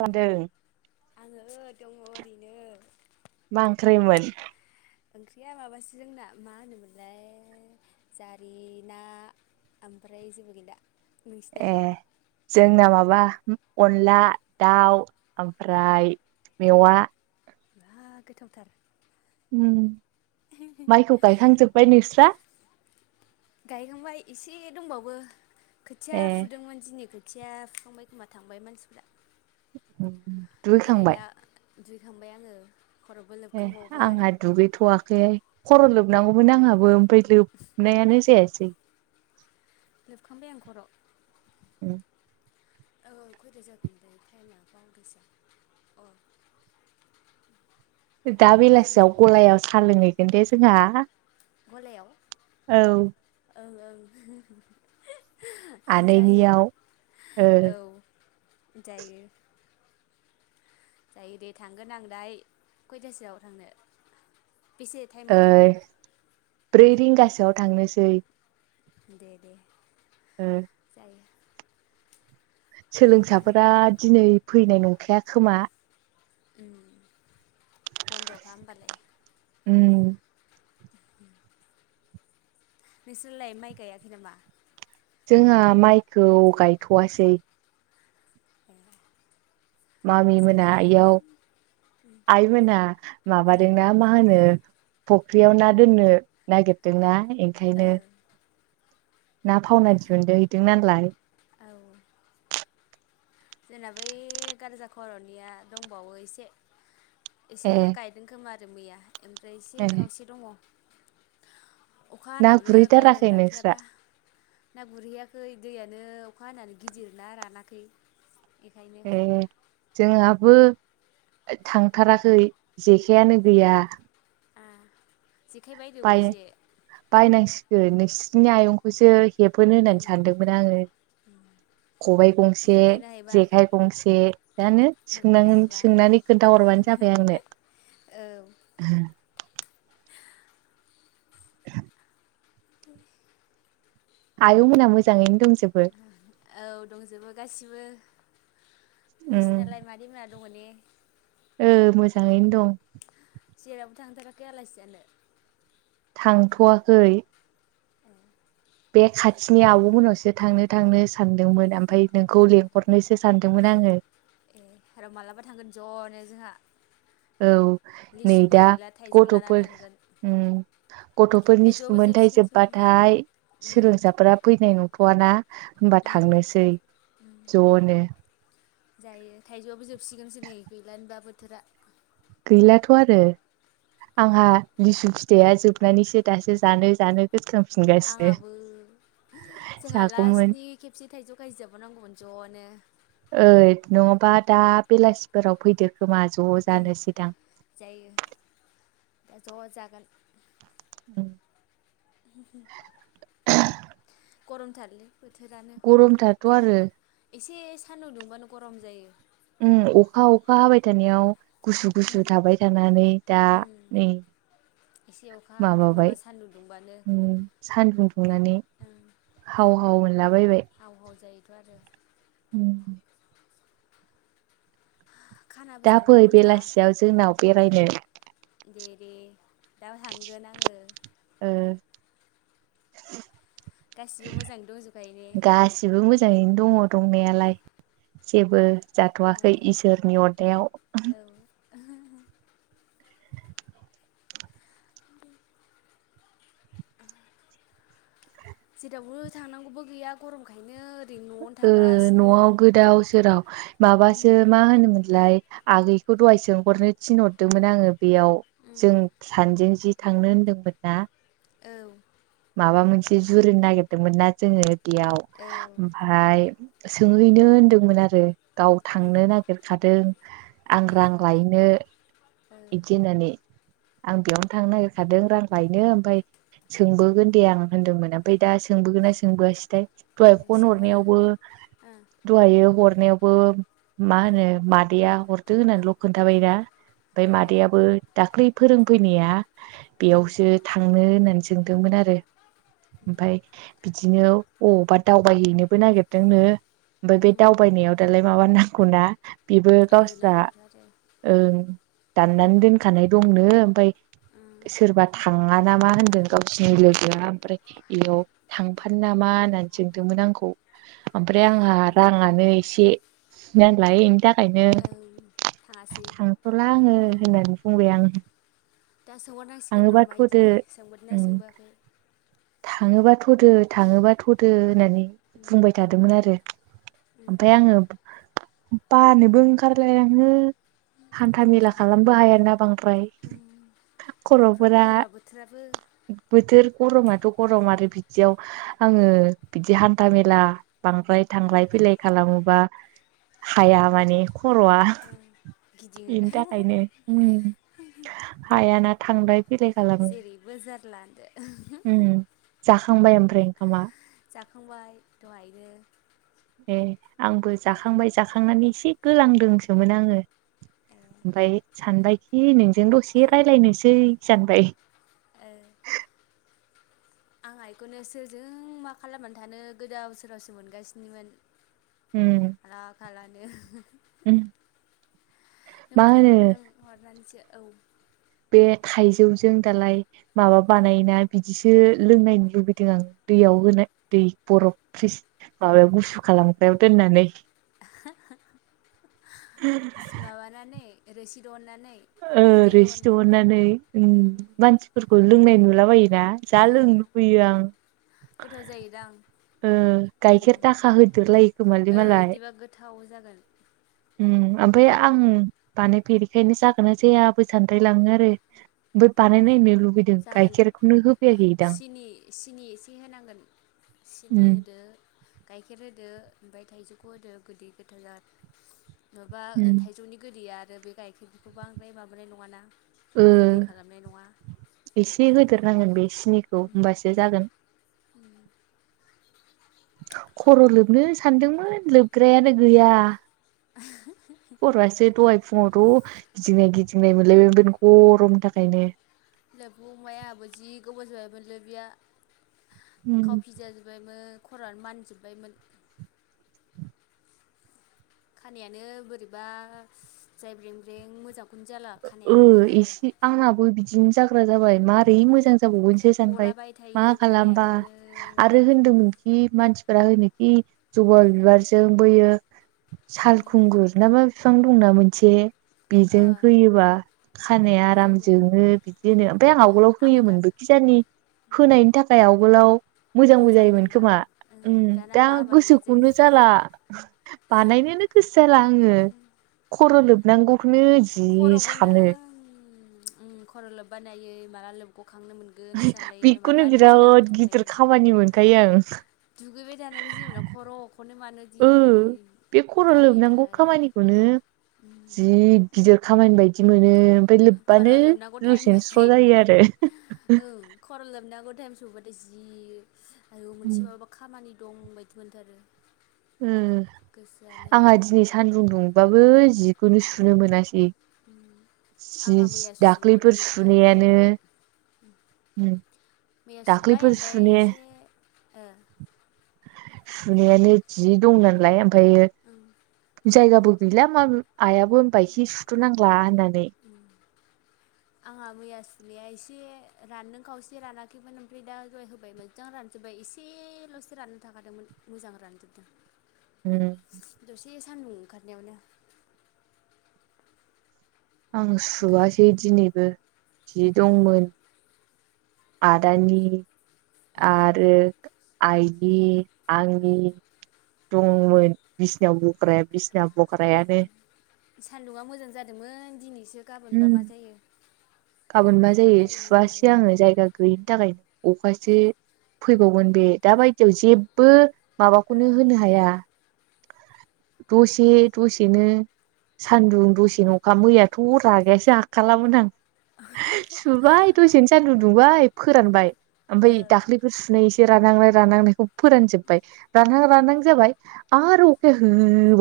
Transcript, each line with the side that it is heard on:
right: खालामदों
left: आङो ओ दङ ओरैनो।
right: मा ओंख्रैयमोन?
left: ओंख्रिया माबासो जोंना मा होनोमोनलाय जारि ना। ओमफ्राय जेबो गैला।
right: ए
left: नोंसिनालाय
right: जोंना माबा बा अनला दाउ ओमफ्राय मेवा।
left: बा गोथावथार।
right: उम माइखौ गायखांजोब्बाय नोंस्रा?
left: गायखांबाय एसे दंबावो खोथिया
right: ए
left: फुदोंमोन दिनि खो खोथिया फुखांबायखोमा थांबाय मानसिफ्रा।
right: ओम
left: ओमफ्राय दा
right: दुगैखांबाय?
left: दुगैखांबाय आङो। खर'बो
right: ए
left: लोबखांबावबाय
right: आंहा दुगैथ'वाखैहाय खर' लोबनांगौमोन आंहाबो। बेलिब नायानो जायासै।
left: लोबखांबाय आं खर।
right: औ।
left: औ औ खयथा जाखो मोनथाय टाइमआ बावदोसो अ।
right: दा
left: देखायखादों आं
right: बेलासियाव
left: देखाय
right: गलायाव साहा लोंहैगोन दे जोंहा।
left: गलायाव
right: औ
left: औ औ।
right: आदैनियावहाय औ।
left: जायो। जायो दे थांगोन आं दाय खयथासोआव थांनो। बेसे
right: ओ
left: टाइमाव थांनो?
right: ब्रै रिंगासोआव थांनोसै।
left: दे दे।
right: [inaudible]
left: जायो
right: सोलोंसाफोरा दिनै फैनाय नंखाया खोमा?
left: बन्द'खा होमबालाय।
right: उम
left: [inaudible] नोंसोरलाय माइ गायाखै नामा?
right: जोंहा माइखौ गायथ'वसै
left: ए
right: मामि मोना आयाव आइमोना माबादोंना मा होनो? फुख्रियाव ना दोननो नागिरदोंनाा
left: ओ
right: ओंखायनो। ना फावना दिहुनदो हैदों नालाय।
left: औ जोंना बै गारजा खर'निया दंबावो एसे एसे
right: ए
left: गायदों खोमा आरो मैया ओमफ्राय एसे खावसे दङ। अखा
right: ना
left: हानायावनो
right: गुरहैथाराखै
left: गायनानै
right: नोंस्रा
left: लाखायाबा ना गुरहैयाखै दैयानो। अखा हानानै गिदिर ना रानाखै। बेखायनो
right: ए जोंहा बो थांथाराखै जेखायानो गैया।
left: आ जेखाइ बायदो
right: बाय
left: गंसे
right: बायनांसिगोन नोंसिनि आयंखौसो हेबो होननानै सानदोंमोन आङो। खबाइ गंसे
left: हेबगोन ना हेबा
right: जेखाइ गंसे दानो
left: हेबगोना
right: सोंोन
left: हेबा
right: सोंनानै खोन्थ हरबानो जाबाय आंनो।
left: औ [inaudible]
right: आयौ मोनहा मोजाङैनो दंसै
left: औ दंजोबो गाससिबो।
right: उम
left: सिनाला मारि मद होन
right: औ मोजाङैनो दं।
left: जेरावबो थांथाराखै आलासियानो।
right: थांथ'वाखै
left: ए
right: बे खाथिनि आब'मोनावसो थांनो थांनो सानदोंमोन ओमफ्राय नोंखौ लेंहरनोसो सानदों। दोंमोन आङो।
left: ए आरो माब्लाबा थांगोन ज'नो जोंहा।
right: औ नै
left: लिसुबो
right: दा
left: गैला थाइजौ लानानै
right: गथ'फोर
left: थांगोन
right: गथ'फोरनि सुब्द
left: थाइजौआबो
right: मोनथायाइ
left: जोबसिगोनसो आं
right: जोबबाथाय सोलोंसाफोरा फैनाय नुबा थ्थ'आाना होनबा थांनोसै ज'नो
left: जायो थाइजौआबो जोबसिगोनसो नै गैलानोबा बोथोरा।
right: गैलाथ' आरो। आंहा लिसु फिथाइया जोबनानैसो दासो जानो जानो गोसोखांफिनगासिनो
left: आंहाबो जोंहा
right: जागौमोन
left: लास्टनि खेबसे थाइजौ गायजोबोनांगौमोन ज' बिनो
right: ओइ नङाबा दा बेलासिफोराव फैदो खोमा ज' जानो सिगां।
left: द ज' जागोन।
right: औ
left: [inaudible] गरम थारलि
right: गरमथाथ' आरो।
left: एसे सान्दुं दुंबानो गरम जायो।
right: उम अखा अखा हाबाय थानायाव। गुसु गुसु थाबाय थानानै दा नै
left: एसे अखा माबा
right: माबाबाय
left: सान्दुं दुंबानो
right: सान्दुं दुंनानै हाव औला
left: हावहाव जायोथ' आरो।
right: उम
left: खानाबो
right: दा फै
left: जानांगौमोन जोंहा
right: बेलासियाव जोंनाव बेरायनो
left: दे दे दा थांगोन आङो
right: ओ
left: गासिबो मोजाङै दंजोबखायो ने?
right: गासिबो मोजाङैनो दङ दंनायालाय जेबो जाथ'वाखै इसोरनि अरदाव
left: औ जेरावबो थांनांगौबो गैया गरमखायनो ओरैनो न'आवनो
right: ओ
left: थागासिनो
right: न'आव गोदाव सोराव माबासो मा होनोमोनलाय आगैखौ दहाय सोंहरनो थिनहरदोंमोन आङो बेयाव जों सानजों जि थांनो होनदोंमोन ना
left: औ
right: माबा मोनसे जुरनो नागिरदोंमोन ना जोङो
left: औ
right: ओमफ्राय सोंहैनो होनदोंमोन आरो गाव थांनो नागिरखादों आं
left: ओ
right: रां लायनो
left: ओ
right: इदि होननानै आं बेयावनो थांनो नागिरखादों रां लायनो ओमफ्राय सोंबोगोन दे आं होनदोंमोन ओमफ्राय दा सोंबोगोनना सोंबोआसैथाय?
left: ओ
right: दहाय फन
left: सोंहर
right: हरनायावबो
left: ओ
right: दहाय हरनायावबो मा
left: ओ
right: होनो मादैया हरदो होननानैल' खोन्थाबाय दा ओमफ्राय
left: ओ
right: मादैयाबो दाख्लै फोरोंफैनाया
left: उम
right: बेयावसो थांनो होननानै सोंदोंमोन आरो ओमफाय बिदिनो बबावबा दावबायहैनोबो नागिरदोंनो ओमफाय बे
left: उम
right: दावबायनायाव दालाय माबा नांगौ ना बेबो
left: ओ
right: गावस्रा
left: नांगौथ' आरो
right: ओ दाननानै दोनखानाय दंनो ओमफाय सोरबा थाङा नामा होनदों गावसोरनि लोगोआ मफ्राय बेयाव थांफानो नामा होननानै सोंदोंमोन आंखौ आमफ्राय
left: ए
right: आंहा राङानो एसे होननानै लायोनि थाखाय
left: ओं
right: ओंखायनो
left: थाङासै
right: थांथ'ला आङो होननानै बुंबाय आं
left: दा सोंहरनांसिगोन
right: थाङोबा
left: र'
right: थ'दो
left: माइायदि सोंबोदोंना
right: उम
left: सोंबोआखै?
right: थाङोबा थदो थाङोबा थदो होननानै बुंबाय थादोंमोन आरो ओमफ्राय आङो बानोबो ओंखारलाय आङो हान्थामेला
left: गरमथार बेबा
right: खालामबो हाया ना बांद्राय
left: एफ्राव
right: खर'फोरा
left: गरमबा बोथोराबो
right: बोथोर गर माथ' राव मारै बिदियाव आङो बिदि हान्था मेला बांद्राय थांलाय फैलाय खालामोबा हाया माने खर'आ
left: गिदिङो
right: बेनि थाखायनो उम हायाना थांलाय फैलाय खालामो
left: जेरैबो जारला होनदो
right: आमफ्राय ओंखामा
left: जाखांबाय दहायनो
right: ए आंबो जाखांबाय जाखांनानै एसे गोलांदोंसोमोन आङो
left: ओं
right: ओमफाय सानबायखि नोंजों दसे रायज्लायनोसै सानबाय
left: ए आं आइखौनो सोरजों मा खालामनानै थानो गोदाव सोरावसो मोनगासिनोमोन
right: उम
left: आला खाला नो
right: उम
left: नों
right: मा
left: फन
right: होनो
left: नों हरनानैसो औ
right: बे थाइजौजों दालाय माबा बानायोना बिदि बिदिसो लोंनायनो लुबैदों आं दैयाव होनाय दै बरफ फ्रिस माबायाव गुसु खालामगोन दोनानै
left: मा बानानै रोसि दहननानै
right: ओ
left: बिदै
right: ओरै सिथ
left: दहननानै
right: दोहोनानै ओ
left: औ
right: मानसिफोरखौ लोंनाय नुलाबायो दा जा
left: ओ
right: लोंनो लुबैयो आं।
left: गोथाव जायोदां
right: ओ गायखेर दाखा होदेरलायो खोमालै
left: ओ
right: मालाय
left: इदिबा गोथाव जागोन
right: उम ओमफाय आं बानायफेरिखायनो जागोन ना जाया बो सानद्राय लाङो आरो बो बानायनायनो लुब
left: जागोन सिनि सिनि एसे होनांगोन सि
right: उम
left: गाइखेर होदो ओमफाय थाइजौखौ होदो गोदै गोथाव जागोन। नबा ओ थाइजौनि गोदैया आरो बे गाइखेरखौ बांद्राय माबानाय नङाना
right: ओ
left: गोदै खालामनाय नङा।
right: एसे
left: ओंखायनो
right: होदेरनांगोन बे सिनिखौ होमबासो जागोन। खर' लोबनो सानदोंमोन लोबग्रायानो गैया।
left: [inaudible]
right: खर'आसो दहाय फुङावथ' गिदिंनाय गिदिंनाय मोनलायबाय बे गरमनि थाखायनो
left: लोबगबाय आंहाबो जि गोबाव जाबाय मोन लोबिया।
right: उम
left: खावफि जाजोबायमोन खरानो मानजोबायमोन। खानायानो बोरैबा जायब्रें ब्रें मोजां
right: ओ ओ एसे आंनाबो बिदिनो जाग ग्रा जाबाय मारै
left: उम
right: मोजां जाबावोनसो सानबाय
left: गलाबाय
right: मा
left: थायो
right: खालामबा
left: खानायानो
right: आरो होनदोंमोनखि नि मानस फोरा होनोखि जबा बिबारजों बोयो
left: ओं
right: सालखुंगुरस ना मास फिफां दंना मोनसे
left: ओ
right: बेजों होयोबा खानाया आराम
left: मोजां जायो
right: जोङो बिदि होनो ओमफाय आं आवगोलाव
left: आंबो दा
right: होयोमोनबो खिजानि होनायनि थाखाय आव मोजांबो
left: मोजां
right: जायोमोन
left: मोनदां
right: खोमा
left: ओं
right: उम
left: दाना
right: दा
left: बाबायना जों
right: गोसोखौनो जाला बानायनोनो गोसो जाला आङो खर' लोबनांगौखौनो
left: ओ
right: जि
left: खर'खौनो
right: सानो
left: उम उम खर' लोब्बा नायै माला लोब
right: बेखौनो
left: दिनाव
right: बिराद गिदिर
left: सानलायो
right: खामानि मोनखायो आं
left: दुगैबाय थानायखौ जेबोला खर'खौनो मानो
right: ओ
left: दि
right: बे खर' लोबनांगौ
left: बायोथाय
right: खामानिखौनो जि गिदिर खामानि बायदि मोनो। ओमफाय
left: खर'
right: लोब्बानो
left: लोबनांगौ
right: दसेनो स्र'
left: टाइमबाथाय
right: जायो आरो
left: ओं खर' लोबनांगौ टाइम सबाथाय जिस आयु मोनसे माबाबा खामानि दं बायदि मोनथारो।
right: ओ
left: गोसोआनो
right: आंहा दिनै सान्दुं दुंबाबो जिखौनो सुनो मोनासै।
left: आंहा
right: जिस
left: मैया सुग'दों
right: दाख्लैफोर
left: ओमफ्राय
right: सुनायानो
left: मैया सुबाय
right: दाख्लैफोर
left: ओमफाय
right: सुने
left: एसे ओ
right: सुनायानो जि दं नालाय ओमफायो जायगाबो गैला माबो आइयाबो होनबाय सि सुथ' नांला होननानै
left: बिमाया एसे ओ रानदों खावसे रानाखैमोन ओमफ्राय दा जय होबाय मोजां रानजोब्बाय एसेल' दसे राननो थाखादोंमोन मोजां रानजोबदों। दसे सानदुं ओंखारनायावनो
right: आं
left: गो
right: सुवासै दिनैबो जि
left: आ
right: दंमोन। आदानि
left: औ
right: आरो आइनि आंनि दंमोन बिसनायाव बग्राया बिसना बग्रायानो
left: सान्दुंआ मोजां जादोंमोन दिनै
right: उम गाबोन मा
left: अखा
right: जायो
left: हायो ना
right: सुवासै
left: मायो
right: आङो जायगा गैयिनि थाखायनो अखासो फैबावगोन बे दाबायदियाव जेबो
left: ओ
right: माबाखौनो होनो हाया दसे दसेनो सान्दुं दसे न‌ अखा मैयाथ' हर रागायासो आखालामोन आं सुबाय दसेनो सानदुं दुंबाय फोरानबाय।
left: ओ
right: अमफ्राय दाख्लैबो सुनै एसे रानहांनाय रानहांनायखौ फोरानजोबबाय रानहां रानहां जाबाय आरो अखाया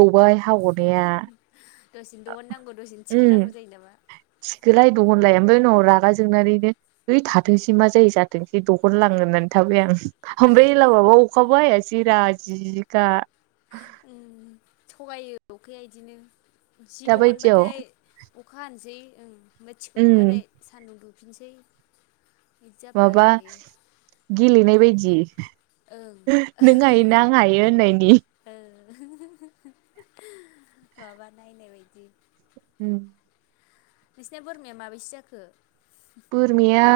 right: होबाव हागनाया
left: दसेनो दहन नांगौ दसेनो थिखो नांगौ जायो नामा?
right: दहन लाया ओमफ्राय उनाव रागा जोंनानैनो हैै थाथोंसै मा जायो जाथ स दखनलाङो होननानै थाबाय आं ओमफ्राय एलाबाबा अखाबो [unintelligible]
left: औ थगायो अखाया इदिनो। जि
right: दाबायदियाव
left: दहोननबाथाय अखा हानोसै
right: उम
left: बोथिखोबाथाय सान्दुं दुफिनसै
right: माबा गेलेनाय बायदि
left: ओं
right: नों हायोना आं हायो होननायनि
left: हो हो हो बाबा ना नायनायबायदि
right: उम।
left: नोंसिना बोरमाया माबेसे जाखो?
right: बोरमाया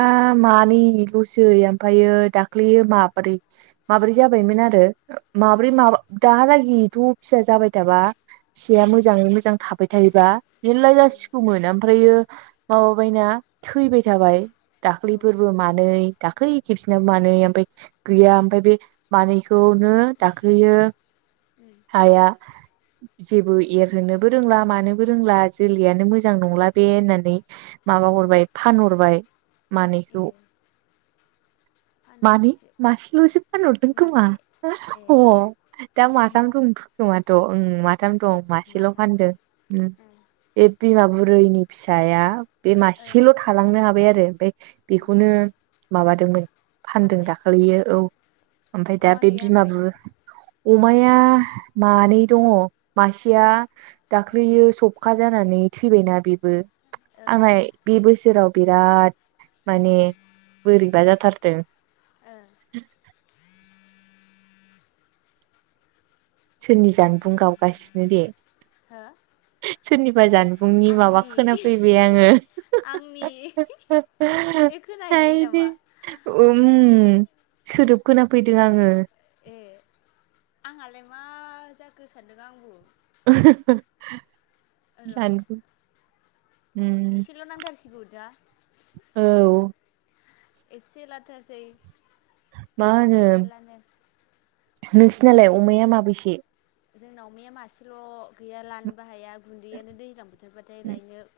right: मानैल'सै ओमफ्रायायो दाख्लैयो माबोरै माबोरै जाबायमोन आरो
left: आ
right: माब्रै माबा दालागिथ' फिसा जाबाय थाबा फिसाया
left: आ
right: मोजाङै मोजां थाबाय थायबा मेरला
left: ओं
right: जासिगौमोन ओमफ्रायो माबाबायना थैबाय थाबाय
left: औ
right: दाख्लिफोरबो मानै दाख्लै खेबसेना मानै ओमफफ्राय गैया ओमफफ्राय बे मानै खौनो दाख्लोयो
left: उम
right: हाया जेबो एरहोननोबो रोंला मानोबो रोंला
left: उम
right: जोलैयानो मोजां नंला बे होननानै माबा
left: उम
right: हरबाय हरबाय मानैखौ।
left: ए
right: मानै
left: फानहरबायसो
right: मासेल'सो फानहरदों खोमा?
left: मासे ए
right: अ दा माथाम दं। ख नंआथ' उम माथाम दं मासेल'
left: माथाम दं
right: फानदों उम
left: ओ
right: बिमा बुर बैनि फिसाया बे
left: औ
right: मासेल' थालांनो हाबाय आरो ओमफ्राय बेखौनो माबा फानदों
left: फानबाय
right: दाखालियो औ ओमफ्राय दा
left: अमा
right: बे
left: गैया ओमफाय
right: बिमाबो बुर अमाया मानै दङ मासेया दाख्लैयो सबखा जानानै थैबायना बेबो
left: ओ
right: आंहा बोसोराव बिराद माने बोरैबा जाथारदों।
left: ओ
right: [inaudible] सोरनि जानबुं गावगासिनो दे?
left: हो?
right: सोरनिबा जानबुंनि माबा
left: आंनि
right: खोनाफैबाय आङो।
left: एखोनाहैलायो नामा?
right: ओम सोदोब खोना फैदों आङो।
left: ए आंहालाय मा जाखो सानदों आंबो
right: [inaudible] उम
left: इसेल' नांथारसिगौ दा?
right: औ
left: एसे लाथारसै
right: मा होनो
left: गैथारलानो।
right: नोंसिनालाय अमाया माबेसे?
left: जोंनाव अमाया मासेल' गैया लानोबो हाया गुन्दैयानो दैज्लां बोथोरबाथाय लायनो